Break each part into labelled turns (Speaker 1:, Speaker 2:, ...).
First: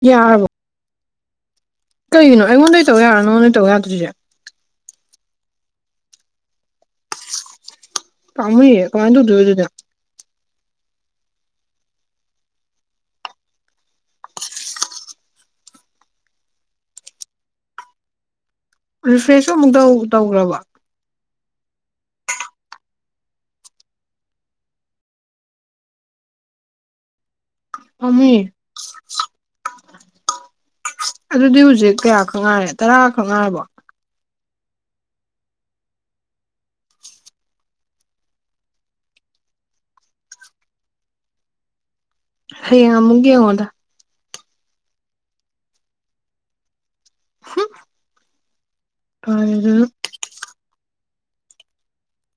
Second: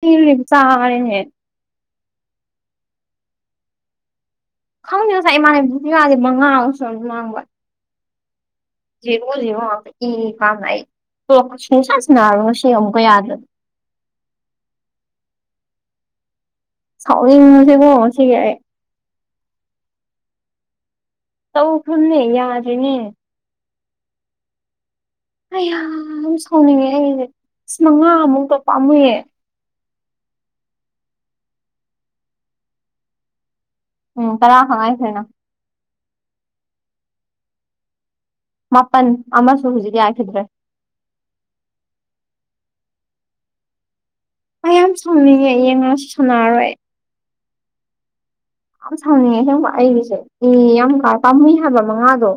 Speaker 1: ꯊꯤꯔꯤꯝ
Speaker 2: ꯌꯥꯔꯕꯣ
Speaker 1: ꯆꯥꯔꯦꯅꯦ
Speaker 2: ꯀꯩꯒꯤꯅꯣ ꯑꯩꯉꯣꯟꯗꯩ ꯇꯧ ꯌꯥꯔꯥ ꯅꯪꯉꯣꯟꯗꯩ ꯇꯧ ꯌꯥꯗ꯭ꯔꯤꯖꯦ
Speaker 1: ꯈꯪꯗꯦ ꯉꯁꯥꯏ ꯏꯃꯥꯟꯅꯕꯤꯗꯨꯖꯨ ꯌꯥꯗꯦ ꯃꯉꯥ ꯃꯨꯛ ꯁꯨꯔꯝꯃꯅꯤ ꯃꯥꯡꯕ
Speaker 2: ꯄꯥꯝꯃꯨꯏꯌꯦ ꯀꯃꯥꯏꯅ
Speaker 1: ꯖꯦꯔꯣ
Speaker 2: ꯇꯧꯗꯣꯏꯕ
Speaker 1: ꯖꯦꯔꯣ
Speaker 2: ꯑꯗꯨꯗꯤ
Speaker 1: ꯉꯥꯛꯇ ꯏ ꯀꯥꯕꯅ ꯑꯩ ꯇꯣꯂꯣꯞꯀ ꯁꯨꯡꯁꯥꯟ ꯁꯥꯟꯅꯔꯣꯏ ꯉꯁꯤ ꯑꯃꯨꯛꯀ ꯌꯥꯗ꯭ꯔꯗꯤ ꯁꯥꯎꯅꯤꯡꯖꯁꯦꯀꯣ ꯉꯁꯤꯒꯤ ꯑꯩ
Speaker 2: ꯔꯤꯐ꯭ꯔꯦꯁꯁꯨ ꯑꯃꯨꯛ‌ ꯇꯧ ꯇꯧꯒ꯭ꯔꯕꯣ
Speaker 1: ꯇꯧꯈ꯭ꯔꯝꯅꯦ ꯌꯥꯗ꯭ꯔꯤꯅꯦ ꯑꯩꯌꯥꯝ ꯁꯥꯎꯅꯤꯡꯉꯦ ꯑꯩ ꯏꯁ ꯃꯉꯥ
Speaker 2: ꯄꯥꯝꯃꯨꯏꯌꯦ
Speaker 1: ꯑꯃꯨꯛꯇꯣ ꯄꯥꯝꯃꯨꯏꯌꯦ
Speaker 2: ꯑꯗꯨꯗꯤ ꯍꯧꯖꯤꯛ ꯀꯌꯥ ꯈꯛ ꯉꯥꯏꯔꯦ ꯇꯔꯥ ꯈꯛ ꯉꯥꯏꯔꯕꯣ
Speaker 1: ꯎꯝ ꯇꯔꯥ ꯈꯛꯉꯥꯏꯈ꯭ꯔꯦꯅ ꯃꯥꯄꯟ ꯑꯃꯁꯨ ꯍꯧꯖꯤꯛ ꯌꯥꯈꯤꯗ꯭ꯔꯦ
Speaker 2: ꯍꯌꯦꯡ ꯑꯃꯨꯛ ꯌꯦꯡꯉꯣꯗ
Speaker 1: ꯑꯩ ꯌꯥꯝ ꯁꯥꯎꯅꯤꯡꯉꯦ ꯌꯦꯡꯉꯁꯨ ꯁꯥꯟꯅꯔꯣꯏ ꯑꯩ
Speaker 2: ꯍꯨꯝ
Speaker 1: ꯌꯥꯝ ꯁꯥꯎꯅꯤꯡꯉꯦ ꯑꯁꯦꯡꯕ
Speaker 2: ꯐꯔꯦꯗꯅ
Speaker 1: ꯑꯩꯒꯤꯁꯦ ꯏ ꯌꯥꯝ ꯀꯥꯏ ꯄꯥꯝꯃꯨꯏ ꯍꯥꯏꯕ ꯃꯉꯥꯗꯣ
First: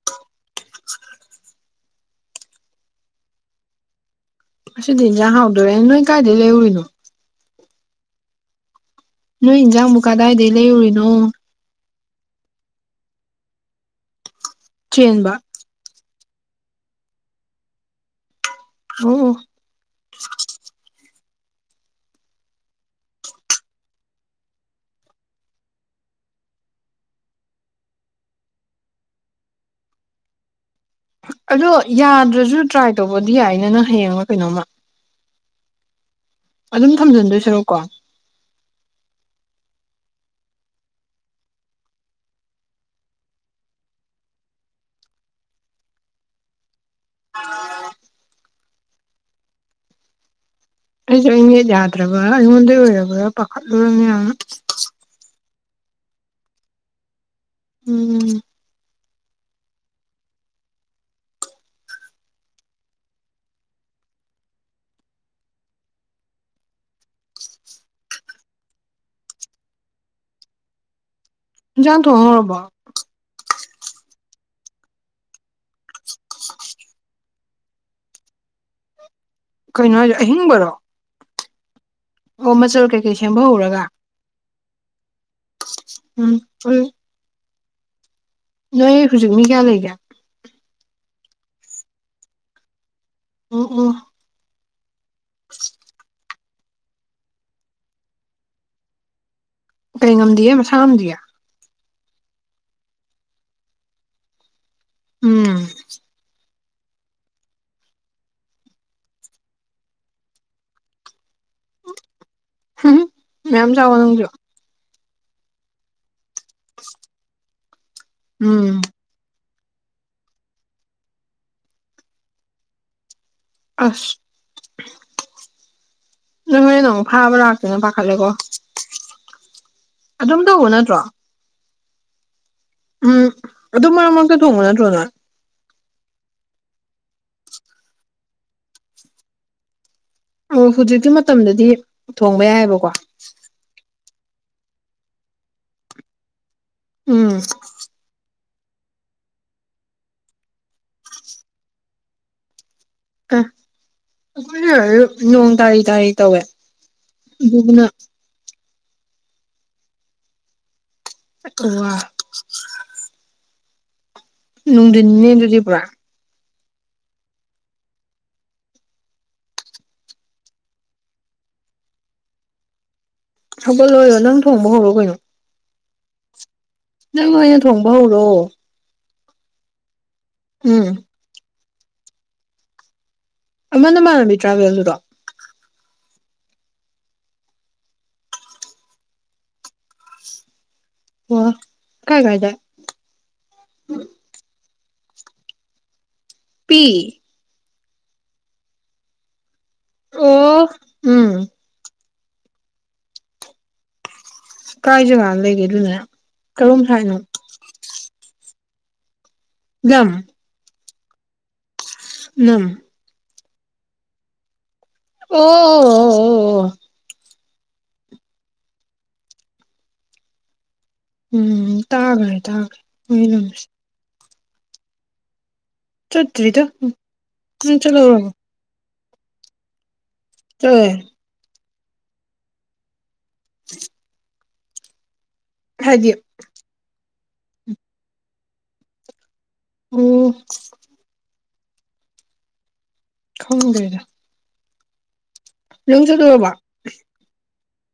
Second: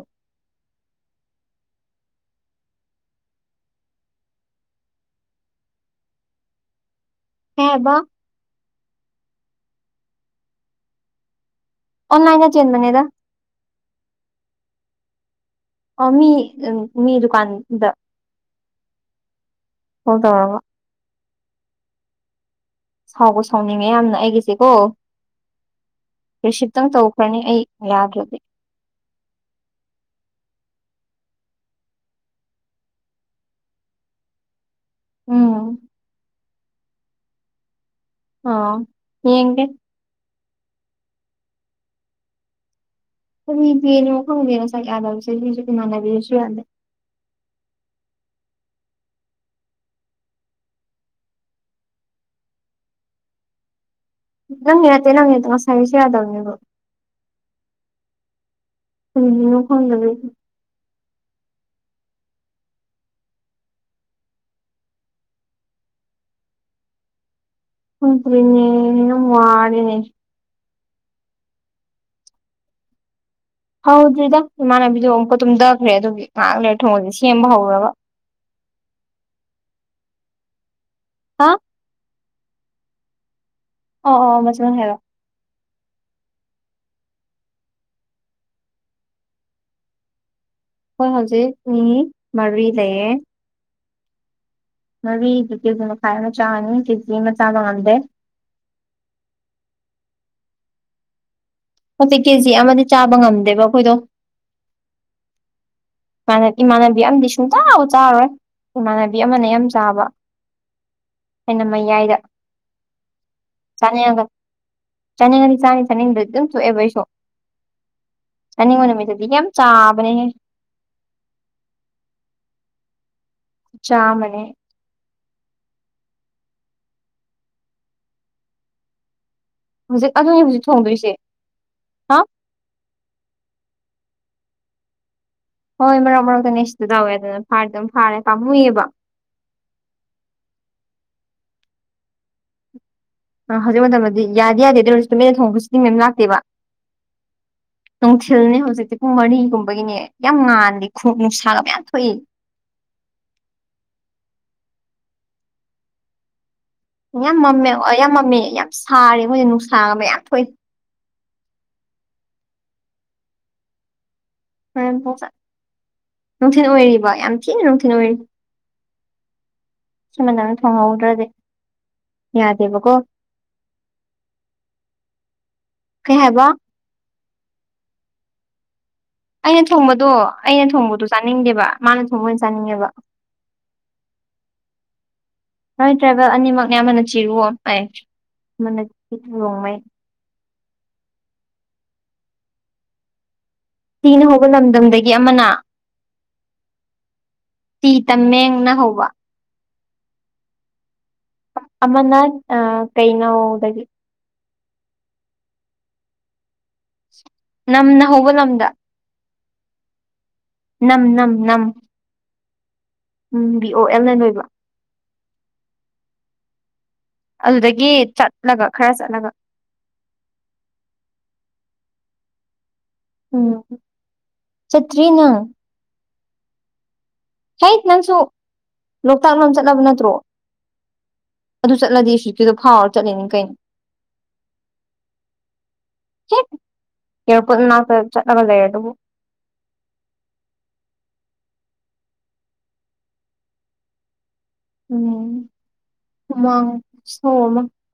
Speaker 2: ꯉꯁꯤꯗꯤ ꯏꯟꯖꯥꯡ ꯍꯥꯎꯗꯣꯔꯦ ꯅꯣꯏ ꯀꯥꯏꯗꯩ ꯂꯩꯔꯨꯔꯤꯅꯣ
Speaker 1: ꯀꯩ ꯍꯥꯏꯕ
Speaker 2: ꯅꯣꯏ ꯏꯟꯖꯥꯡꯕꯨ ꯀꯗꯥꯏꯗꯩ ꯂꯩꯔꯨꯔꯤꯅꯣ
Speaker 1: ꯑꯣꯟꯂꯥꯏꯟꯗ ꯆꯦꯟꯕꯅꯦꯗ
Speaker 2: ꯆꯦꯟꯕ
Speaker 1: ꯑ ꯃꯤ ꯑꯝ ꯃꯤ ꯗꯨꯀꯥꯟꯗ
Speaker 2: ꯑꯣ ꯑꯣ
Speaker 1: ꯀꯣꯜ ꯇꯧꯔꯕꯣ ꯁꯥꯎꯕꯨ ꯁꯥꯎꯅꯤꯡꯉꯦ ꯌꯥꯝꯅ ꯑꯩꯒꯤꯁꯦꯀꯣ ꯔꯤꯁꯤꯞꯇꯪ ꯇꯧꯈ꯭ꯔꯅꯤ ꯑꯩ ꯌꯥꯗ꯭ꯔꯗꯤ
Speaker 2: ꯑꯗꯣ ꯌꯥꯗ꯭ꯔꯖꯨ ꯇ꯭ꯔꯥꯏ ꯇꯧꯕꯗꯤ ꯌꯥꯏꯅ ꯅꯪ ꯍꯌꯦꯡꯂ ꯀꯩꯅꯣꯝꯃ
Speaker 1: ꯎꯝ
Speaker 2: ꯑꯗꯨꯝ ꯊꯝꯖꯤꯟꯗꯣꯏꯁꯤꯔꯣ ꯀꯣ
Speaker 1: ꯑꯣ ꯌꯦꯡꯒꯦ [unintelligible] ꯈꯪꯗ‌ꯦꯉꯁꯥꯏ ꯀꯌꯥꯅꫭꯍꯥꯏꯕꯁꯦ [unintelligible]
Speaker 2: ꯑꯩꯁꯦ ꯅꯦꯠ ꯌꯥꯗ꯭ꯔꯕ ꯑꯩꯉꯣꯟꯗꯩ ꯑꯣꯏꯔꯕ꯭ꯔ ꯄꯥꯈꯠꯂꯨꯔꯝꯅꯦꯌꯥꯝ
Speaker 1: ꯅꯪꯅꯥ ꯅꯠꯇꯦ ꯅꯪꯅꯥ ꯅꯠꯇꯕ ꯉꯁꯥꯏꯒꯦꯁꯨ ꯌꯥꯗꯧꯅꯦꯕ
Speaker 2: ꯎꯝ
Speaker 1: [unintelligible] ꯈꯪꯗꯔꯦꯅꯦ ꯌꯥꯝ ꯋꯥꯔꯦꯅꯦ
Speaker 2: ꯏꯟꯖꯥꯡ ꯊꯣꯡ ꯍꯧꯔꯕꯣ
Speaker 1: ꯍꯧꯗ꯭ꯔꯤꯗ ꯏꯃꯥꯟꯅꯕꯤꯗꯣ ꯑꯃꯨꯛꯀ ꯇꯨꯝꯗꯈ꯭ꯔꯦ ꯑꯗꯨꯒꯤ ꯉꯥꯏꯍꯥꯛ ꯂꯩꯔ ꯊꯣꯡꯉꯒꯦ ꯁꯦꯝꯕ ꯍꯧꯔꯨꯔꯒ
Speaker 2: ꯀꯩꯅꯣ ꯍꯥꯏꯖꯦ ꯑꯍꯤꯡꯕꯔꯣ
Speaker 1: ꯍꯥ
Speaker 2: ꯑꯣ ꯃꯆꯜ ꯀꯩꯀꯩ ꯁꯦꯝꯕ ꯍꯧꯔꯒ
Speaker 1: ꯑꯣ ꯑꯣ ꯑꯣ ꯃꯆꯜ ꯍꯥꯏꯔꯣ
Speaker 2: ꯎꯝ ꯎꯏ ꯅꯣꯏ ꯍꯧꯖꯤꯛ ꯃꯤ ꯀꯌꯥ ꯂꯩꯒꯦ
Speaker 1: ꯍꯣꯏ ꯍꯧꯖꯤꯛ ꯃꯤ ꯃꯔꯤ ꯂꯩꯔꯦ
Speaker 2: ꯎꯝ ꯎꯝ
Speaker 1: ꯉꯕꯤꯗꯤ ꯀꯦꯖꯤ ꯃꯈꯥꯏ ꯑꯃ ꯆꯅꯤ ꯀꯦꯖꯤ ꯃꯆꯥ ꯆꯥꯕ ꯃꯥꯟꯗꯦ
Speaker 2: ꯀꯩ ꯉꯝꯗꯤꯌ‌ꯦ ꯃꯁꯥ ꯉꯝꯗꯤꯌ‌ꯦ
Speaker 1: ꯍꯥꯏꯗꯤ ꯀꯦꯖꯤ ꯑꯃꯗꯤ ꯆꯥꯕ ꯉꯝꯗꯦꯕ ꯑꯩꯈꯣꯏꯗꯣ
Speaker 2: ꯎꯝ
Speaker 1: ꯏꯃꯥꯟꯅꯕꯤ ꯑꯃꯗꯤ ꯁꯨꯡꯆꯥ ꯆꯥꯔꯣꯏ ꯏꯃꯥꯟꯅꯕꯤ ꯑꯝꯅ ꯌꯥꯝ ꯆꯥꯕ ꯍꯦꯟꯅ ꯃꯌꯥꯏꯗ
Speaker 2: ꯃꯌꯥꯝ ꯆꯥꯎꯋꯣ
Speaker 1: ꯆꯥꯅꯤꯡꯒ
Speaker 2: ꯅꯪꯖꯨ
Speaker 1: ꯆꯥꯅꯤꯡꯉꯗꯤ ꯆꯥꯅꯤ ꯆꯥꯅꯤꯡꯗ꯭ꯔꯥꯒ ꯊꫭꯡꯑꯦꯕ‌ꯑꯩꯁꯨ
Speaker 2: ꯎꯝ
Speaker 1: ꯆꯅꯤꯡꯕ ꯅꯨꯃꯤꯠꯇꯗꯤ ꯌꯥꯝ ꯆꯥꯕꯅꯦꯍꯦ
Speaker 2: ꯑꯁ
Speaker 1: ꯆꯥꯃꯅꯤ
Speaker 2: ꯅꯣꯏ ꯍꯣꯔꯦꯟ ꯑꯃꯨꯛ ꯐꯥꯕ ꯂꯥꯛꯇꯦꯅ ꯄꯥꯈꯠꯂꯦꯀꯣ
Speaker 1: ꯍꯧꯖꯤꯛ
Speaker 2: ꯑꯗꯨꯝ
Speaker 1: ꯑꯗꯨꯅꯦ ꯍꯧꯖꯤꯛ
Speaker 2: ꯇꯧꯕ ꯅꯠꯇ꯭ꯔꯣ
Speaker 1: ꯊꯣꯡꯗꯣꯏꯁꯦ ꯍꯥ
Speaker 2: ꯎꯝ ꯑꯗꯨꯝ ꯃꯔꯛ ꯃꯔꯛꯇ ꯊꯣꯡꯕ ꯅꯠꯇ꯭ꯔꯣꯅ
Speaker 1: ꯍꯣꯏ ꯃꯔꯛ ꯃꯔꯛꯇꯅꯦ [unintelligible] ꯇꯧꯋꯦ ꯑꯗꯨꯅ ꯐꯥꯔꯗꯤ ꯑꯗꯨꯝ ꯐꯥꯔ ꯄꯥꯃꯨꯏꯌꯦꯕ
Speaker 2: ꯑꯣ ꯍꯧꯖꯤꯛꯀꯤ ꯃꯇꯝꯗꯗꯤ ꯊꯣꯡꯕ ꯌꯥꯏꯑꯕꯀꯣ
Speaker 1: ꯑ ꯍꯧꯖꯤꯛ ꯃꯇꯝꯗꯗꯤ ꯌꯥꯗꯦ ꯌꯥꯗꯦ ꯑꯗꯨꯑꫭꯔꯁꯨ ꯇꯨꯃꯤꯟꯅ ꯊꯣꯡꯕꯁꯨꯤꯡ ꯃꯌꯥꯝ ꯂꯥꯛꯇꯦꯕ
Speaker 2: ꯎꯝ
Speaker 1: ꯅꯨꯡꯊꯤꯜꯅꯦ ꯍꯧꯖꯤꯛꯇꯤ ꯄꯨꯡ ꯃꯔꯤꯒꯨꯝꯕꯒꯤꯅꯦ ꯌꯥꯝ ꯉꯥꯟꯜꯂꯤ ꯈꯣꯡ ꯅꯨꯡꯁꯥꯒ ꯃꯌꯥꯝ ꯊꯣꯛꯏ
Speaker 2: ꯑꯥ ꯑꯩꯈꯣꯏꯅ ꯅꯣꯡ ꯇꯥꯔꯤ ꯇꯥꯔꯤ ꯇꯧꯋꯦ
Speaker 1: ꯂꯣꯟ ꯃꯝꯃꯦ
Speaker 2: ꯑꯗꯨꯗꯨꯅ
Speaker 1: ꯌꯥꯝ ꯃꯝꯃꯦ ꯑꯣ ꯌꯥꯝ ꯁꯥꯔꯦ ꯑꯈꯣꯏ ꯅꯨꯡꯁꯥꯒꯥ ꯃꯌꯥꯝ ꯊꯣꯛꯏ
Speaker 2: [unintelligible] ꯅꯨꯡꯊꯤꯟꯅꯤꯅꯦ
Speaker 1: [unintelligible]
Speaker 2: ꯑꯗꯨꯗꯤ ꯄꯨꯔꯥ
Speaker 1: ꯅꯨꯡꯊꯤꯜ ꯑꯣꯏꯔꯤꯕ ꯌꯥꯝ ꯊꯤꯅ ꯅꯨꯡꯊꯤꯜ ꯑꯣꯏꯔꯤ [unintelligible] ꯊꯣꯡꯍꯧꯗ꯭ꯔꯗꯤ ꯌꯥꯗꯦꯕꯀꯣ
Speaker 2: ꯊꯒꯠꯂꯣ ꯅꯪ ꯊꯣꯡꯕ ꯍꯧꯔꯣ ꯀꯩꯅꯣ
Speaker 1: ꯀꯩ ꯍꯥꯏꯕ
Speaker 2: ꯅꯪ ꯑꯣꯏꯅꯥ ꯊꯣꯡꯕ ꯍꯧꯔꯛꯑꯣ
Speaker 1: ꯑꯩꯅ ꯊꯣꯡꯕꯗꯣ ꯑꯩꯅ
Speaker 2: ꯎꯝ
Speaker 1: ꯊꯣꯡꯕꯗꯣ ꯆꯥꯅꯤꯡꯗꯦꯕ ꯃꯥꯅ ꯊꯣꯡꯕ ꯑꯣꯏꯅ ꯆꯥꯅꯤꯡꯉꯦꯕ
Speaker 2: ꯑꯃꯥ ꯅꯃꯥꯟꯅꯕꯤ ꯇ꯭ꯔꯥꯚꯦꯜꯗꯨꯗꯣ
Speaker 1: ꯍꯣꯏ ꯇ꯭ꯔꯥꯏꯕꯦꯜ ꯑꯅꯤꯃꯛꯅꯦ ꯑꯃꯟꯅ ꯆꯤꯔꯨꯑꯣ ꯑꯃꯥꯡ ꯔꯣꯡꯃꯩ
Speaker 2: ꯑꯣ ꯀꯥꯏꯋꯥꯏꯗꯦ
Speaker 1: ꯏꯌꯨ ꯍꯧꯕ ꯂꯝꯗꯝꯗꯒꯤ ꯑꯃꯅ
Speaker 2: ꯄꯤ
Speaker 1: ꯇꯤ ꯇꯥꯝꯃꯦꯡꯅ ꯍꯧꯕ
Speaker 2: ꯑꯣ ꯎꯝ
Speaker 1: ꯑꯃꯃꯅ ꯑ ꯀꯩꯅꯩꯅ ꯍꯎꯗꯒꯤ
Speaker 2: ꯀꯥꯏ ꯖꯒꯥ ꯂꯩꯒꯦꯗꯨꯅꯦ ꯀꯔꯣꯝ ꯁ ꯍꯥꯏꯅꯣ
Speaker 1: ꯅꯝꯅ ꯍꯧꯕ ꯂꯝꯗ
Speaker 2: [unintelligible]
Speaker 1: ꯅꯪ ꯅꯪ ꯅꯪ
Speaker 2: [unintelligible]
Speaker 1: ꯎꯝ ꯕꯤ ꯑꯣ ꯑꯦꯜ ꯑꯦꯦꯟ ꯑꯣꯏꯕ
Speaker 2: [unintelligible]
Speaker 1: ꯑꯗꯨꯗꯒꯤ ꯆꯠꯂꯒ ꯈꯔ ꯆꯠꯂꯒ
Speaker 2: ꯎꯝ ꯇꯥꯒꯔꯦ ꯇꯥꯒꯔꯦ
Speaker 1: ꯎꯝ ꯆꯠꯇ꯭ꯔꯤꯅꯦ
Speaker 2: ꯆꯠꯇ꯭ꯔꯤꯗꯥ
Speaker 1: ꯍꯩ ꯅꯪꯁꯨ ꯂꯣꯛꯇꯥꯛ ꯂꯣꯝ ꯆꯠꯂꯕ ꯅꯠꯇ꯭ꯔꯣ
Speaker 2: ꯇꯦꯟ
Speaker 1: ꯑꯗꯨ ꯆꯠꯂꯗꯤ ꯍꯧꯖꯤꯀꯤꯗꯣ ꯐꯥꯎꯔ ꯆꯠꯂꯤꯅꯦ ꯀꯩꯟ
Speaker 2: [unintelligible]
Speaker 1: ꯏꯔꯄꯣꯠꯅꯥꯛꯇ ꯆꯠꯂꯒ ꯂꯩ ꯑꯗꯨꯕꯨ
Speaker 2: ꯎꯝ ꯈꯪꯗꯦꯗ ꯆꯠꯂꯨꯔꯕꯣ
Speaker 1: ꯎꯝ ꯁꯣ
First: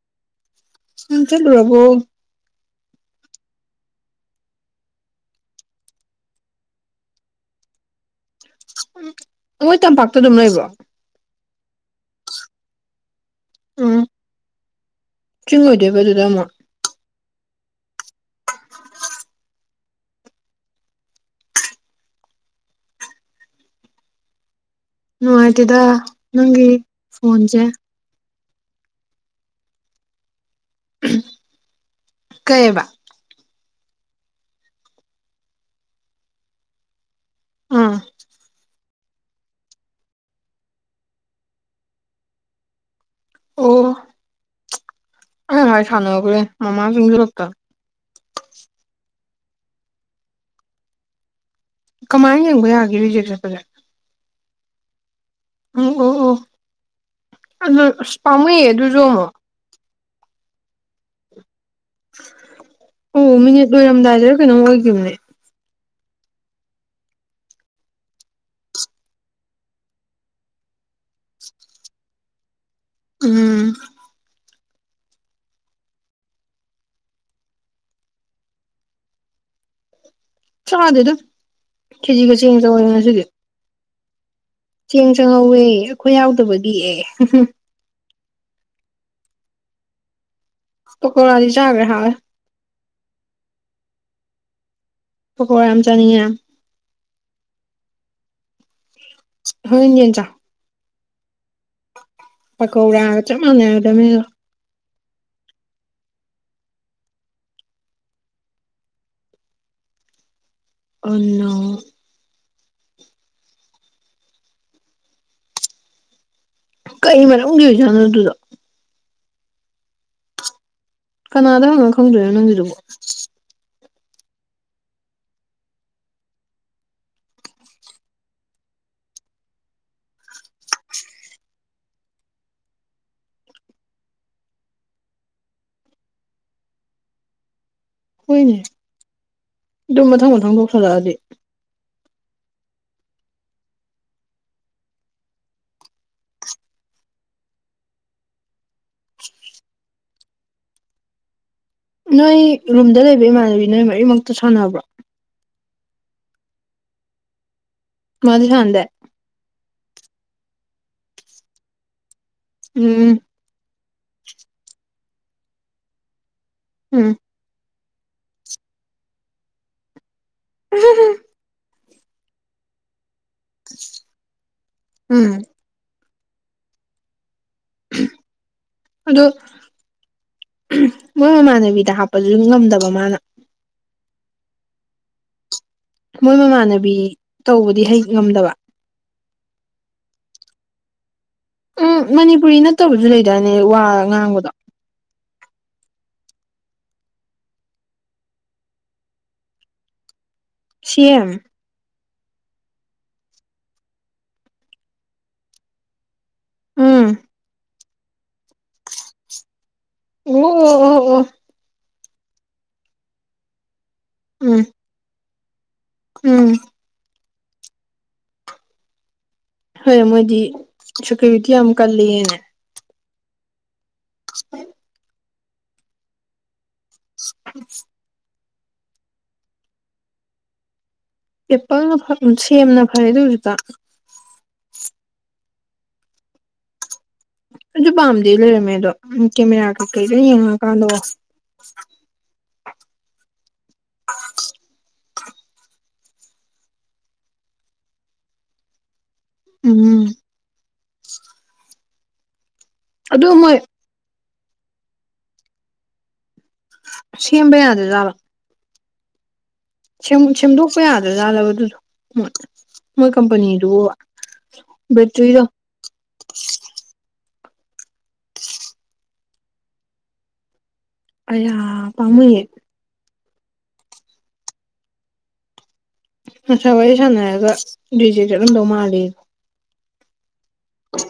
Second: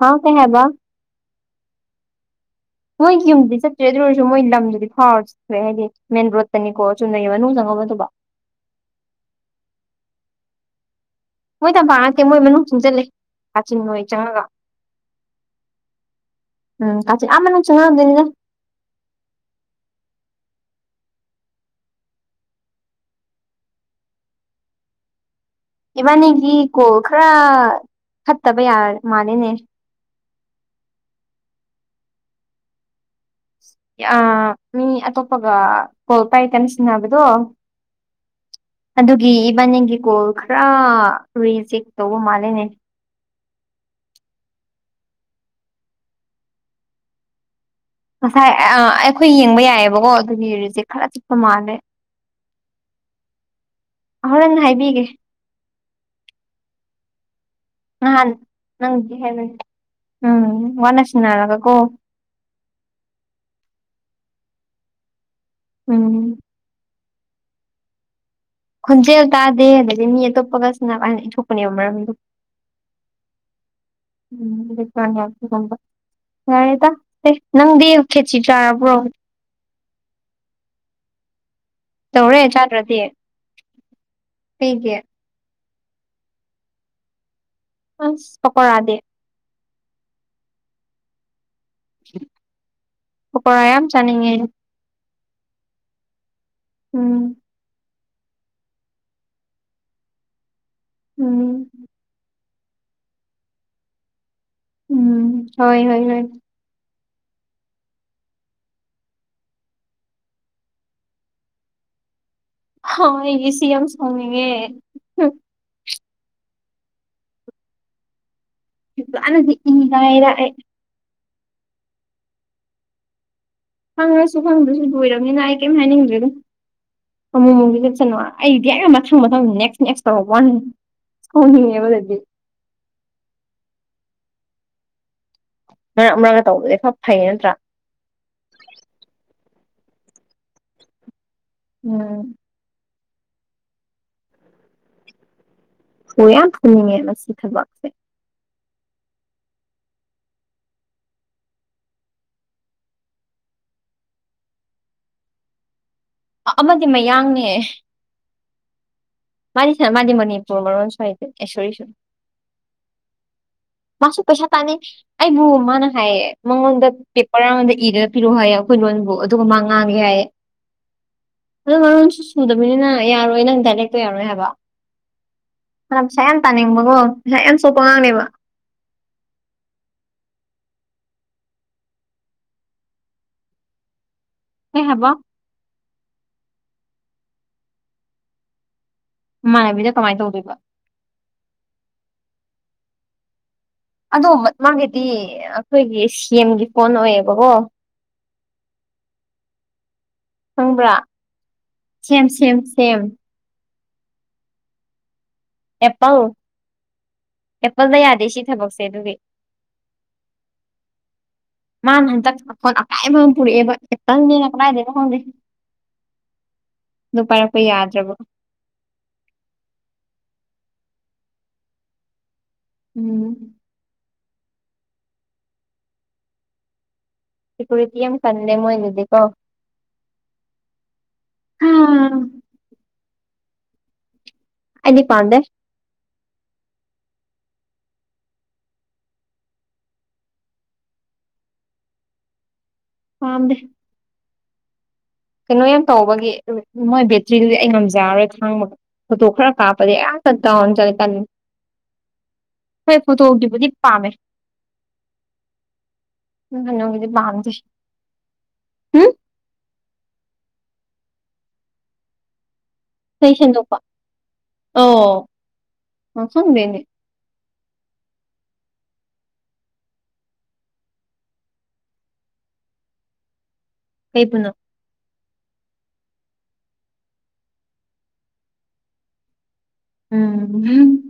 Speaker 1: ꯍꯥꯎ ꯀꯩ ꯍꯥꯏꯕ
Speaker 2: ꯎꯝ ꯆꯠꯂꯣ ꯕꯕꯨ
Speaker 1: ꯃꯣꯏꯒꯤ ꯌꯨꯝꯗꯨꯗꯤ ꯆꯠꯇ꯭ꯔꯦ ꯑꯗꯨ ꯑꯣꯏꯔꯁꯨ ꯃꯣꯏ ꯂꯝꯗꯨꯗꯤ ꯐꯥꯎꯔꯁꯤꯦ [unintelligible] ꯃꯦꯟ ꯔꯣꯗꯇꯅꯤꯀꯣ ꯆꯨꯝꯅꯩꯕ ꯅꯨꯡ ꯆꯪꯉꯕꯗꯨꯕ
Speaker 2: ꯃꯣꯏ ꯇꯝꯄꯥꯛꯇ ꯑꯗꯨꯝ ꯂꯩꯕ꯭ꯔꯣ
Speaker 1: ꯃꯣꯏ ꯇꯝꯄꯥꯛ ꯅꯠꯇꯦ ꯃꯣꯏ ꯃꯅꯨꯡ ꯆ ꯆꯠꯂꯦ ꯀꯥꯆꯤꯟ
Speaker 2: ꯎꯝ
Speaker 1: ꯃꯣꯏ ꯆꯪꯉꯒ
Speaker 2: ꯆꯤꯡ ꯑꯣꯏꯗꯣꯏꯕꯗꯨꯗ ꯑꯃꯨꯛ
Speaker 1: ꯎꯝ ꯀꯦ ꯑꯃꯃꯅ ꯆꯨꯅꯦꯅꯤ
Speaker 2: ꯅꯅꯨꯡꯥꯏꯇꯗ
Speaker 1: ꯏꯕꯥꯅꯤꯒꯤꯀꯣ ꯈꯔ ꯐꯠꯇꯕ ꯌꯥ ꯃꯥꯂꯦꯅꯦ
Speaker 2: ꯀꯩꯕ
Speaker 1: ꯑ ꯃꯤ ꯑꯇꯣꯞꯄꯒ ꯀꯣꯜ ꯄꯥꯏꯇꯅ ꯁꯤꯟꯅꯕꯗꯣ
Speaker 2: ꯑꯥ
Speaker 1: ꯑꯗꯨꯒꯤ ꯏꯕꯥꯅꯤꯡꯒꯤ ꯀꯣꯜ ꯈꯔ ꯔꯤꯁꯦꯛ ꯇꯧꯕ ꯃꯥꯜꯂꯦꯅꯦ
Speaker 2: ꯑꯣ ꯑꯪ ꯍꯥꯏ ꯁꯥꯟꯅꯈ꯭ꯔꯦ ꯃꯃꯥ ꯆꯪꯁꯤꯂꯛꯇ
Speaker 1: ꯉꯁꯥꯏ ꯑꯩꯈꯣꯏ ꯌꯦꯡꯕ ꯌꯥꯏꯑꯕꯀꯣ ꯑꯗꯨꯒꯤ ꯍꯧꯔꯤꯖꯤꯛ ꯈꯔ ꯆꯤꯛꯄ ꯃꯥꯜꯂꯦ
Speaker 2: ꯀꯃꯥꯏꯅ ꯌꯦꯡꯕ ꯌꯥꯒꯦ ꯔꯤꯖꯤꯦꯁꯠꯄꯖꯦ
Speaker 1: ꯍꯣꯔꯪ ꯍꯥꯏꯕꯤꯒꯦ
Speaker 2: ꯎ ꯑꯣ ꯑꯣ ꯑꯗꯨ ꯑꯁ
Speaker 1: ꯅꯍꯥꯟ
Speaker 2: ꯄꯥꯝꯃꯑ ꯑꯗꯨꯁꯨ
Speaker 1: ꯅꯪꯗꯤ
Speaker 2: ꯑꯃꯨꯛ
Speaker 1: ꯍꯥꯏꯕꯅꯤ ꯎꯝ ꯋꯥꯟꯁꯅꯅꯥꯒ ꯀꯣ
Speaker 2: ꯑꯣ ꯃꯤꯅꯤꯠ ꯂꯣꯏꯔꯝꯗꯥꯏꯁꯤꯗ ꯀꯩꯅꯣꯝ ꯑꯣꯏꯈꯤꯕꯅꯦ
Speaker 1: ꯎꯝ ꯈꯣꯟꯖꯦꯜ ꯇꯥꯗꯦ ꯑꯗꯒꯤ ꯃꯤ ꯑꯇꯣꯞꯄꯒ ꯁꯤꯅ ꯏ ꯊꯣꯛꯣꯛꯄꯅꯦꯕ ꯃꯔꯝꯗ
Speaker 2: ꯎꯝ
Speaker 1: [unintelligible] ꯌꯥꯔꯦꯗ ꯅꯪꯗꯤ ꯈꯦꯆꯤ ꯆꯥꯔꯕ꯭ꯔꯣ
Speaker 2: ꯆꯥꯗꯤ ꯑꯗꯨꯝ ꯀꯦꯖꯤꯒ
Speaker 1: ꯇꯧꯔꯦ
Speaker 2: ꯆꯦꯡꯒ ꯆꯧꯔꯅꯤ
Speaker 1: ꯆꯥꯗ꯭ꯔꯗꯤ
Speaker 2: ꯉꯁꯤꯗꯤ
Speaker 1: ꯀꯩꯒꯤ
Speaker 2: ꯆꯦꯡ ꯆꯪꯍꯧꯋꯦ ꯑꯩꯈꯣꯏ ꯌꯥꯎꯗꯕꯒꯤ ꯑꯦ
Speaker 1: ꯑ ꯄꯀꯥꯗꯦ
Speaker 2: ꯄꯀꯣꯔꯥꯗꯤ ꯆꯥꯒ꯭ꯔꯦ ꯍꯥꯎꯋꯦ
Speaker 1: ꯄꯀꯣꯔꯥ ꯌꯥꯝ ꯆꯅꯤꯡꯉꯦ ꯑꯩꯗꯤ
Speaker 2: ꯄꯀꯣꯔꯥ ꯌꯥꯝ ꯆꯥꯅꯤꯡꯉꯦ
Speaker 1: ꯎꯝ
Speaker 2: ꯍꯣꯔꯦꯟ ꯌꯦꯟ ꯆꯥꯎ
Speaker 1: ꯎꯝ
Speaker 2: ꯄꯀꯧꯔꯥꯒ ꯆꯞ ꯃꯥꯟꯅꯔꯗꯕꯅꯦ ꯑꯗꯣ
Speaker 1: ꯎꯝ ꯍꯣꯏ ꯍꯣꯏ ꯍꯣꯏ
Speaker 2: ꯑ ꯅꯣ
Speaker 1: ꯍ ꯑꯩꯒꯤ ꯁꯤ ꯑꯦꯝ ꯁ꯭ꯃꯤꯒꯦ
Speaker 2: ꯀꯩ ꯃꯔꯝꯒꯤ ꯑꯣꯏꯖꯥꯠꯅꯣ ꯑꯗꯨꯗꯣ
Speaker 1: ꯅꯗꯤ ꯏꯉꯥꯏꯔꯥꯛꯑꯦ
Speaker 2: ꯀꯅꯥꯗꯪꯉꯒ ꯈꯪꯗꯣꯏꯅꯣ ꯅꯪꯒꯤꯗꯨꯕꯣ
Speaker 1: ꯐꯪꯉꯁꯨ ꯐꯪꯗ꯭ꯔꯁꯨ ꯂꯣꯏꯔꯕꯅꯤꯅ ꯑꯩ ꯀꯩꯝ ꯍꯥꯏꯅꯤꯡꯗ꯭ꯔꯦꯗ ꯑꯃꯨꯛ ꯑꯃꯨꯛꯇꯤ ꯂꯦꯞꯁꯅꯨ ꯑꯩꯗꯤ ꯍꯦꯛ ꯃꯊꯪ ꯃꯊꯪ ꯅꯦꯛꯁ ꯅꯦꯛꯁ ꯇ ꯋꯥꯟ [unintelligible] ꯃꯔꯛ ꯃꯔꯛꯇ ꯇꯧꯕꯗꯤ ꯈꯔ ꯐꯩ ꯅꯠꯇ꯭ꯔꯥ
Speaker 2: ꯍꯣꯏꯅꯦ ꯑꯗꯣ ꯃꯊꯪ ꯃꯊꯪ ꯇꯧꯁꯤꯜꯂꯛꯑꯗꯤ
Speaker 1: ꯎꯝ ꯍꯣꯏ ꯌꯥꯝ ꯊꯨꯅꯤꯡꯉꯦ ꯃꯁꯤ ꯊꯕꯛꯁꯦ
Speaker 2: ꯅꯣꯏ ꯔꯨꯝꯗ ꯂꯩꯕ ꯏꯃꯥꯟꯅꯕꯤ ꯅꯣꯏ ꯃꯔꯤꯃꯛꯇꯣ ꯁꯥꯟꯅꯕ꯭ꯔꯣ
Speaker 1: ꯑ ꯑꯃꯗꯤ ꯃꯌꯥꯡꯅꯦ
Speaker 2: ꯃꯗꯤ ꯁꯥꯅꯗꯦ
Speaker 1: ꯃꯥꯗꯤ ꯁꯅ ꯃꯥꯗꯤ ꯃꯅꯤꯄꯨꯔ ꯃꯔꯣꯟꯁꯨ ꯍꯩꯇꯦ ꯑꯥꯏ ꯁꯣꯔꯤ ꯁꯨ
Speaker 2: ꯎꯝ
Speaker 1: ꯃꯥꯁꯨ ꯄꯩꯁꯥ ꯇꯥꯅꯩ ꯑꯩꯕꯨ ꯃꯥꯅ ꯍꯥꯏꯌꯦ ꯃꯉꯣꯟꯗ‌
Speaker 2: ꯎꯝ
Speaker 1: ꯄꯤꯞ ꯀꯔꯥꯡꯗ ꯏꯔꯒ ꯄꯤꯔꯛꯑꯣ ꯍꯥꯏꯌꯦ ꯑꯩꯈꯣꯏ ꯂꯣꯟꯕꯨ ꯑꯗꯨꯒ ꯃꯥ ꯉꯥꯡꯒꯦ ꯍꯥꯏꯌꯦ
Speaker 2: ꯎꯝ ꯍꯨꯝ [unintelligible]
Speaker 1: ꯑꯗꯣ ꯃꯔꯣꯟꯁꯨ ꯁꯨꯗꯕꯅꯤꯅ ꯌꯥꯔꯣꯏ ꯅꯪ ꯗꯥꯏꯂꯦꯛꯇꯣ ꯌꯥꯔꯣꯏ ꯍꯥꯏꯕ
Speaker 2: ꯎꯝ
Speaker 1: ꯃꯥꯅ ꯄꯩꯁꯥ ꯌꯥꯝ ꯇꯥꯅꯤꯡꯕꯀꯣ ꯄꯩꯁꯥ ꯌꯥꯝ ꯆꯣꯞꯄ ꯑꯉꯥꯡꯅꯦꯕ
Speaker 2: ꯑꯗꯣ ꯃꯣꯏ ꯃꯃꯥꯟꯅꯕꯤꯗ ꯍꯥꯞꯄꯁꯨ ꯉꯝꯗꯕ ꯃꯥꯅ
Speaker 1: ꯀꯩ ꯍꯥꯏꯕ
Speaker 2: ꯃꯣꯏ ꯃꯃꯥꯟꯅꯕꯤ ꯇꯧꯕꯗꯤ ꯍꯩ ꯉꯝꯗꯕ
Speaker 1: ꯃꯃꯥꯟꯅꯕꯤꯗ ꯀꯃꯥꯏꯅ ꯇꯧꯗꯣꯏꯕ
Speaker 2: ꯎꯝ ꯃꯅꯤꯄꯨꯔꯤ ꯅꯠꯇꯕꯁꯨ ꯂꯩꯗꯥꯏꯅꯦ ꯋꯥ
Speaker 1: ꯑꯗꯣ
Speaker 2: ꯉꯥꯡꯕꯗꯣ
Speaker 1: ꯃꯠ ꯃꯥꯒꯤꯗꯤ ꯑꯩꯈꯣꯏꯒꯤ ꯁꯦꯝꯒꯤ ꯐꯣꯟ ꯑꯣꯏꯌꯦꯕꯀꯣ ꯈꯪꯕ꯭ꯔꯥ
Speaker 2: ꯁꯤ ꯑꯦꯝ
Speaker 1: ꯁꯦꯝ ꯁꯦꯝ ꯁꯦꯝ ꯑꯦꯄꯜ
Speaker 2: ꯎꯝ
Speaker 1: ꯑꯦꯄꯜꯗ ꯌꯥꯗꯦ ꯁꯤ ꯊꯕꯛꯁꯦ ꯑꯗꯨꯒꯤ
Speaker 2: ꯑꯣ ꯑꯣ ꯑꯣ ꯑꯣ
Speaker 1: ꯃꯥꯅ ꯍꯟꯗꯛ ꯐꯣꯟ ꯑꯀꯥꯏꯕ ꯑꯃ ꯄꯨꯔꯛꯑꯦꯕ ꯑꯦꯄꯜꯅꯦꯅ
Speaker 2: ꯎꯝ
Speaker 1: ꯀꯔꯥꯏꯗꯩꯅꯣ ꯈꯪꯗꯦ
Speaker 2: ꯎꯝ
Speaker 1: ꯑꯗꯨ ꯄꯥꯏꯔꯛꯄ ꯌꯥꯗ꯭ꯔꯕ
Speaker 2: ꯍꯣꯏ ꯃꯣꯏꯗꯤ ꯁꯨꯀꯤꯔꯤꯇꯤ ꯌꯥꯝ ꯀꯜꯂꯦꯅꯦ
Speaker 1: ꯎꯝ
Speaker 2: [unintelligible]
Speaker 1: ꯁꯦꯀꯨꯔꯤꯇꯤ ꯌꯥꯝ ꯀꯜꯂꯦ ꯃꯣꯏꯗꯨꯗꯤꯀꯣ ꯍꯥ
Speaker 2: ꯑꯦꯄꯜꯅ ꯐꯠ ꯁꯦꯝꯅ ꯐꯔꯦꯗ ꯍꯧꯖꯤꯛꯀꯥꯟ
Speaker 1: ꯑꯩꯗꯤ ꯄꯥꯝꯗꯦ
Speaker 2: ꯑꯩꯖꯨ ꯄꯥꯝꯗꯦ ꯂꯩꯔꯝꯃꯦ ꯑꯗꯣ ꯀꯦꯃꯦꯔꯥ ꯀꯩꯀꯩ ꯂꯣꯢ ꯌꯦꯡꯉꯨꯔꯀꯥꯟꯗꯀꯣ
Speaker 1: ꯄꯥꯝꯗꯦ ꯀꯩꯅꯣ ꯌꯥꯝ ꯇꯧꯕꯒꯤ ꯃꯣꯏ ꯕꯦꯇ꯭ꯔꯤꯗꯨꯗꯤ ꯑꯩ ꯉꯝꯖꯔꯔꯣꯏ ꯈꯥꯡꯕꯒꯥꯡ ꯐꯣꯇꯣ ꯈꯔ ꯀꯥꯞꯄꯗꯤ
Speaker 2: ꯎꯝ
Speaker 1: ꯑꯥ ꯗꯥꯎꯟ ꯆꯠꯂꯤꯀꯥꯟꯗꯅꯤ ꯐꯥꯔꯦ
Speaker 2: ꯑꯗꯨ ꯃꯣꯏ
Speaker 1: ꯐꯣꯇꯣꯒꯤꯕꯨꯗꯤ ꯄꯥꯃꯦ ꯑꯗꯨ ꯀꯩꯅꯣꯒꯤꯗꯤ ꯄꯥꯝꯗꯦ
Speaker 2: ꯁꯦꯝꯕ ꯌꯥꯗꯖꯥꯠꯂꯣ
Speaker 1: ꯍꯨꯝ
Speaker 2: ꯁꯦꯝ ꯁꯦꯝꯗꯣꯛꯄ ꯌꯥꯗꯖꯥꯠꯂꯕ ꯑꯗꯨꯗꯨ ꯃꯣꯢ ꯃꯣꯏ
Speaker 1: ꯆꯩ ꯁꯦꯡꯗꯣꯛꯄ
Speaker 2: ꯀꯝꯄꯅꯤꯗꯨꯕꯣ ꯕꯦꯇ꯭ꯔꯤꯗꯣ
Speaker 1: ꯃꯐꯝ [unintelligible]
Speaker 2: ꯑꯌꯥ ꯄꯥꯝꯃꯨꯏꯌꯦ
Speaker 1: ꯀꯩꯕꯨꯅꯣ
Speaker 2: ꯉꯁꯥꯏ ꯋꯥꯔꯤ ꯁꯥꯟꯅꯔꯒ ꯔꯤꯖꯦꯛꯇ ꯆꯠꯂꯝꯗꯧ ꯃꯥꯜꯂꯦꯌꯦ
Speaker 1: ꯎꯝ ꯍꯝ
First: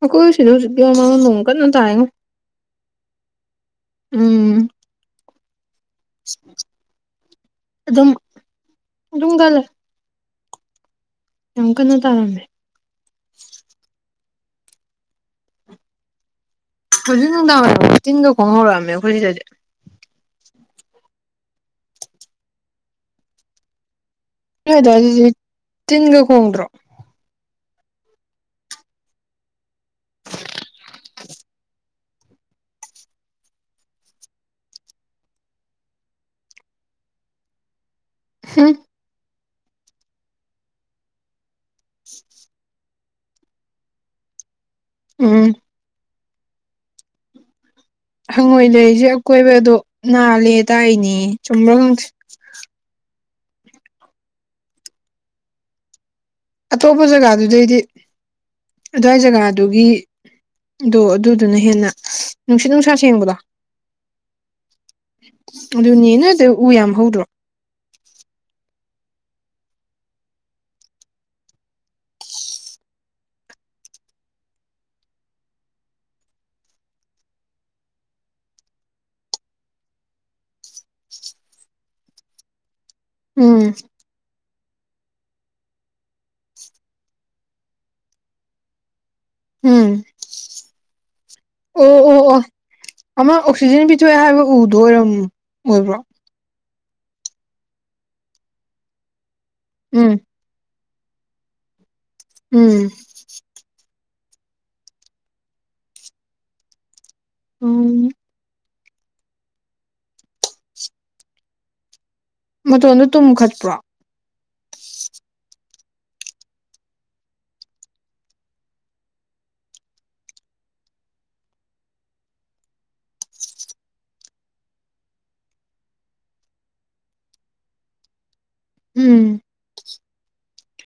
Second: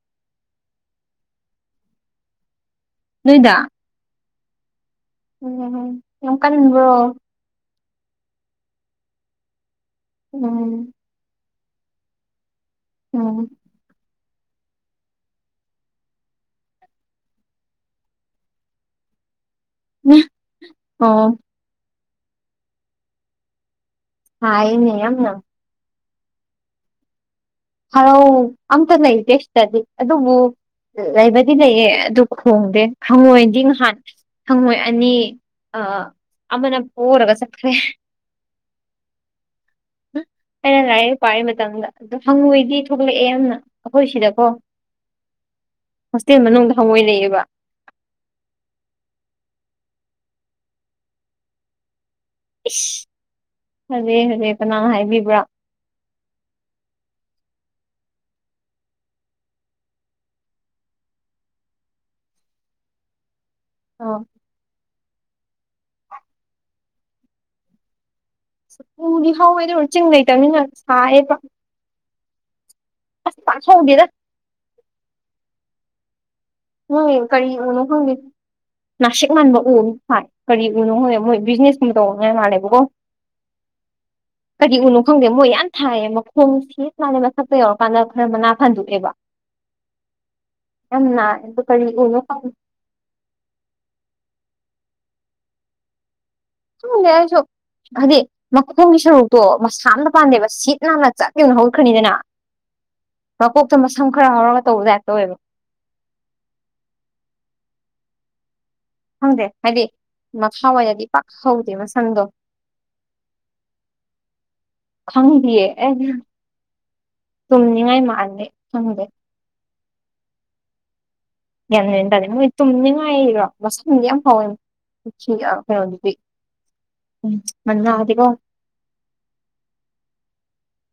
Speaker 2: ꯑꯩꯈꯣꯏ ꯁꯤꯗ ꯍꯧꯖꯤꯛꯀꯤꯃ ꯅꯣꯡ ꯀꯟꯅ ꯇꯥꯏꯉꯣ
Speaker 1: ꯅꯣꯏꯗ
Speaker 2: ꯎꯝ
Speaker 1: ꯎꯝꯝ ꯌꯥꯝ ꯀꯟꯕ꯭ꯔꯣ
Speaker 2: ꯑꯗꯨꯝ ꯑꯗꯨꯝ ꯀꯪꯂꯦ
Speaker 1: ꯎꯝ
Speaker 2: ꯌꯥꯝ ꯀꯟꯅ ꯇꯥꯔꯝꯃꯦ
Speaker 1: ꯎꯝ
Speaker 2: ꯍꯧꯖꯤꯛ ꯅꯨꯡꯗꯥꯡꯋꯥꯏꯔꯝ ꯇꯤꯟꯒꯥꯡ ꯈꯣꯡ ꯍꯧꯔꯛꯑꯝꯃꯦ ꯑꯩꯈꯣꯏ ꯁꯤꯗꯗꯤ
Speaker 1: [unintelligible] ꯑꯣ
Speaker 2: ꯅꯣꯢ
Speaker 1: ꯍꯥꯏꯅꯦ ꯌꯥꯝꯅ
Speaker 2: ꯑꯗꯨꯋꯥꯢꯗꯗꯤ ꯇꯤꯟꯒꯥꯡ ꯈꯣꯡꯗ꯭ꯔꯣ
Speaker 1: ꯍꯥꯔꯧ ꯑꯝꯇ ꯂꯩꯇꯦ ꯁꯤꯗꯗꯤ ꯑꯗꯨꯕꯨ ꯂꯩꯕꯗꯤ ꯂꯩꯌꯦ ꯑꯗꯨ ꯈꯣꯡꯗꯦ ꯍꯪꯉꯣꯏꯗꯤ ꯅꯍꯥꯟ ꯍꯪꯉꯣꯏ ꯑꯅꯤ ꯑ ꯑꯃꯅ ꯄꯣꯔꯒ ꯆꯠꯈ꯭ꯔꯦ
Speaker 2: ꯍꯝ
Speaker 1: ꯑꯩꯅ ꯂꯥꯢꯔꯤꯛ ꯄꯥꯔꯤ ꯃꯇꯝꯗ ꯑꯗꯨ ꯃꯤ ꯊꯣꯛꯂꯛꯑꯦ ꯌꯥꯝꯅ ꯑꯩꯈꯣꯏ ꯁꯤꯗꯀꯣ
Speaker 2: ꯎꯝ
Speaker 1: ꯍꯣꯁꯇꯦꯜ ꯃꯅꯨꯡꯗ ꯍꯪꯉꯣꯏ ꯂꯩꯌꯦꯕ
Speaker 2: ꯍꯪꯉꯣꯏ ꯂꯩꯔꯤꯁꯦ ꯑꯀꯣꯏꯕꯗꯣ ꯅꯥꯜꯂꯦ ꯇꯥꯛꯏꯅꯦꯌꯦ ꯆꯨꯝꯕ꯭ꯔꯥ ꯈꯪꯗꯦ
Speaker 1: ꯢꯁ ꯍꯥꯔꯦ ꯍꯥꯔꯦ ꯀꯅꯥꯅ ꯍꯥꯏꯕꯤꯕ꯭ꯔꯥ
Speaker 2: ꯑꯇꯣꯞꯄ ꯖꯒꯥꯗꯨꯗꯩꯗꯤ ꯑꯗꯨꯋꯥꯏ ꯖꯒꯥꯗꯨꯒꯤ ꯑꯗꯣ ꯑꯗꯨꯗꯨꯅ ꯍꯦꯟꯅ ꯅꯨꯡꯁꯤꯠ ꯅꯨꯡꯁꯥ ꯁꯦꯡꯕꯗꯣ
Speaker 1: ꯑꯣ
Speaker 2: ꯑꯗꯨꯅꯦ ꯅꯣꯢ ꯑꯗꯨ ꯎ ꯌꯥꯝ ꯍꯧꯗ꯭ꯔꯣ
Speaker 1: ꯎꯗꯤ ꯍꯧꯋꯦꯗꯨ ꯆꯤꯡ ꯂꯩꯇꯝꯅꯤꯅ ꯁꯥꯏꯌꯦꯕ ꯑꯁ ꯄꯥꯛ ꯍꯧꯗꯦꯗ ꯃꯣꯢ ꯀꯔꯤ ꯎ ꯅꯣ ꯈꯪꯗꯦ ꯅꯥꯁꯤꯛ ꯃꯥꯟꯕ ꯎ ꯑꯃ ꯊꯥꯏ ꯀꯔꯤ ꯎꯅꯣ ꯈꯪꯗꯦ ꯃꯣꯏ ꯕꯤꯖꯤꯅꯦꯁꯀꯨꯝꯕ ꯇꯧꯅꯉꯥꯏ ꯃꯥꯜꯂꯦꯕꯀꯣ
Speaker 2: ꯎꯝ
Speaker 1: ꯀꯔꯤ ꯎꯅꯣ ꯈꯪꯗꯦ ꯃꯣꯏ ꯌꯥꯝ ꯊꯥꯏꯌꯦ ꯃꯈꯣꯡ ꯁꯤꯠ ꯅꯥꯜꯂꯦ ꯃꯊꯛꯇ ꯌꯧꯔꯀꯥꯟꯗ ꯈꯔ ꯃꯅꯥ ꯐꯟꯗꯣꯛꯑꯦꯕ
Speaker 2: ꯎꯝ
Speaker 1: ꯅꯪ ꯍꯥꯢ
Speaker 2: ꯑꯣ
Speaker 1: ꯀꯔꯤ ꯎ ꯅꯣ
Speaker 2: ꯑꯣ ꯑꯣ
Speaker 1: ꯈꯪꯗꯦ
Speaker 2: ꯑꯃ ꯑꯣꯛꯁꯤꯖꯦꯟ ꯄꯤꯊꯣꯛꯑꯦ ꯍꯥꯏꯕ ꯎꯗꯨ ꯑꯣꯏꯔꯝ ꯑꯣꯏꯕ꯭ꯔꯣ
Speaker 1: ꯇꯨꯅꯤ ꯑꯩꯁꯨ ꯍꯥꯏꯗꯤ ꯃꯈꯣꯡꯒꯤ ꯁꯔꯨꯛꯇꯣ ꯃꯁꯥ ꯑꯝꯇ
Speaker 2: ꯎꯝ
Speaker 1: ꯄꯥꯟꯗꯦꯕ ꯁꯤꯠ ꯅꯥꯟꯅ ꯆꯠ ꯆꯞ ꯌꯨꯡꯅ ꯍꯧꯒꯠꯈ꯭ꯔꯅꯤꯗꯅ
Speaker 2: ꯎꯝ
Speaker 1: ꯃꯀꯣꯛꯇ ꯃꯁꯝ ꯈꯔ ꯍꯧꯔꯒ ꯇꯧꯕ ꯗꯥꯏ ꯇꯧꯋꯦꯕ
Speaker 2: ꯎꯝ
Speaker 1: ꯈꯪꯗꯦ ꯍꯥꯏꯗꯤ ꯃꯈꯥꯋꯥꯏꯗꯗꯤ ꯄꯥꯛ ꯍꯧꯗꯦꯕ ꯃꯁꯝꯗꯣ
Speaker 2: ꯃꯇꯣꯟꯗꯣ ꯇꯨꯝꯈꯠꯄ꯭ꯔꯣ
Speaker 1: ꯈꯪꯗꯤꯌꯦ ꯇꯨꯝꯅꯤꯡꯉꯥꯏ ꯃꯥꯥꯟꯂꯦ ꯈꯪꯗꯦ ꯒ꯭ꯌꯥꯟ ꯃꯦꯟ ꯇꯥꯗꯦ ꯇꯨꯝꯅꯤꯡꯉꯥꯏꯔꯣ ꯃꯁꯝ ꯌꯥꯝ ꯍꯧꯑꯦꯕ ꯤ ꯀꯩꯅꯣ ꯑꯗꯨ ꯎꯝ ꯃ ꯂꯥꯛꯗꯀꯣ [inaudible]
Speaker 2: ꯎꯝ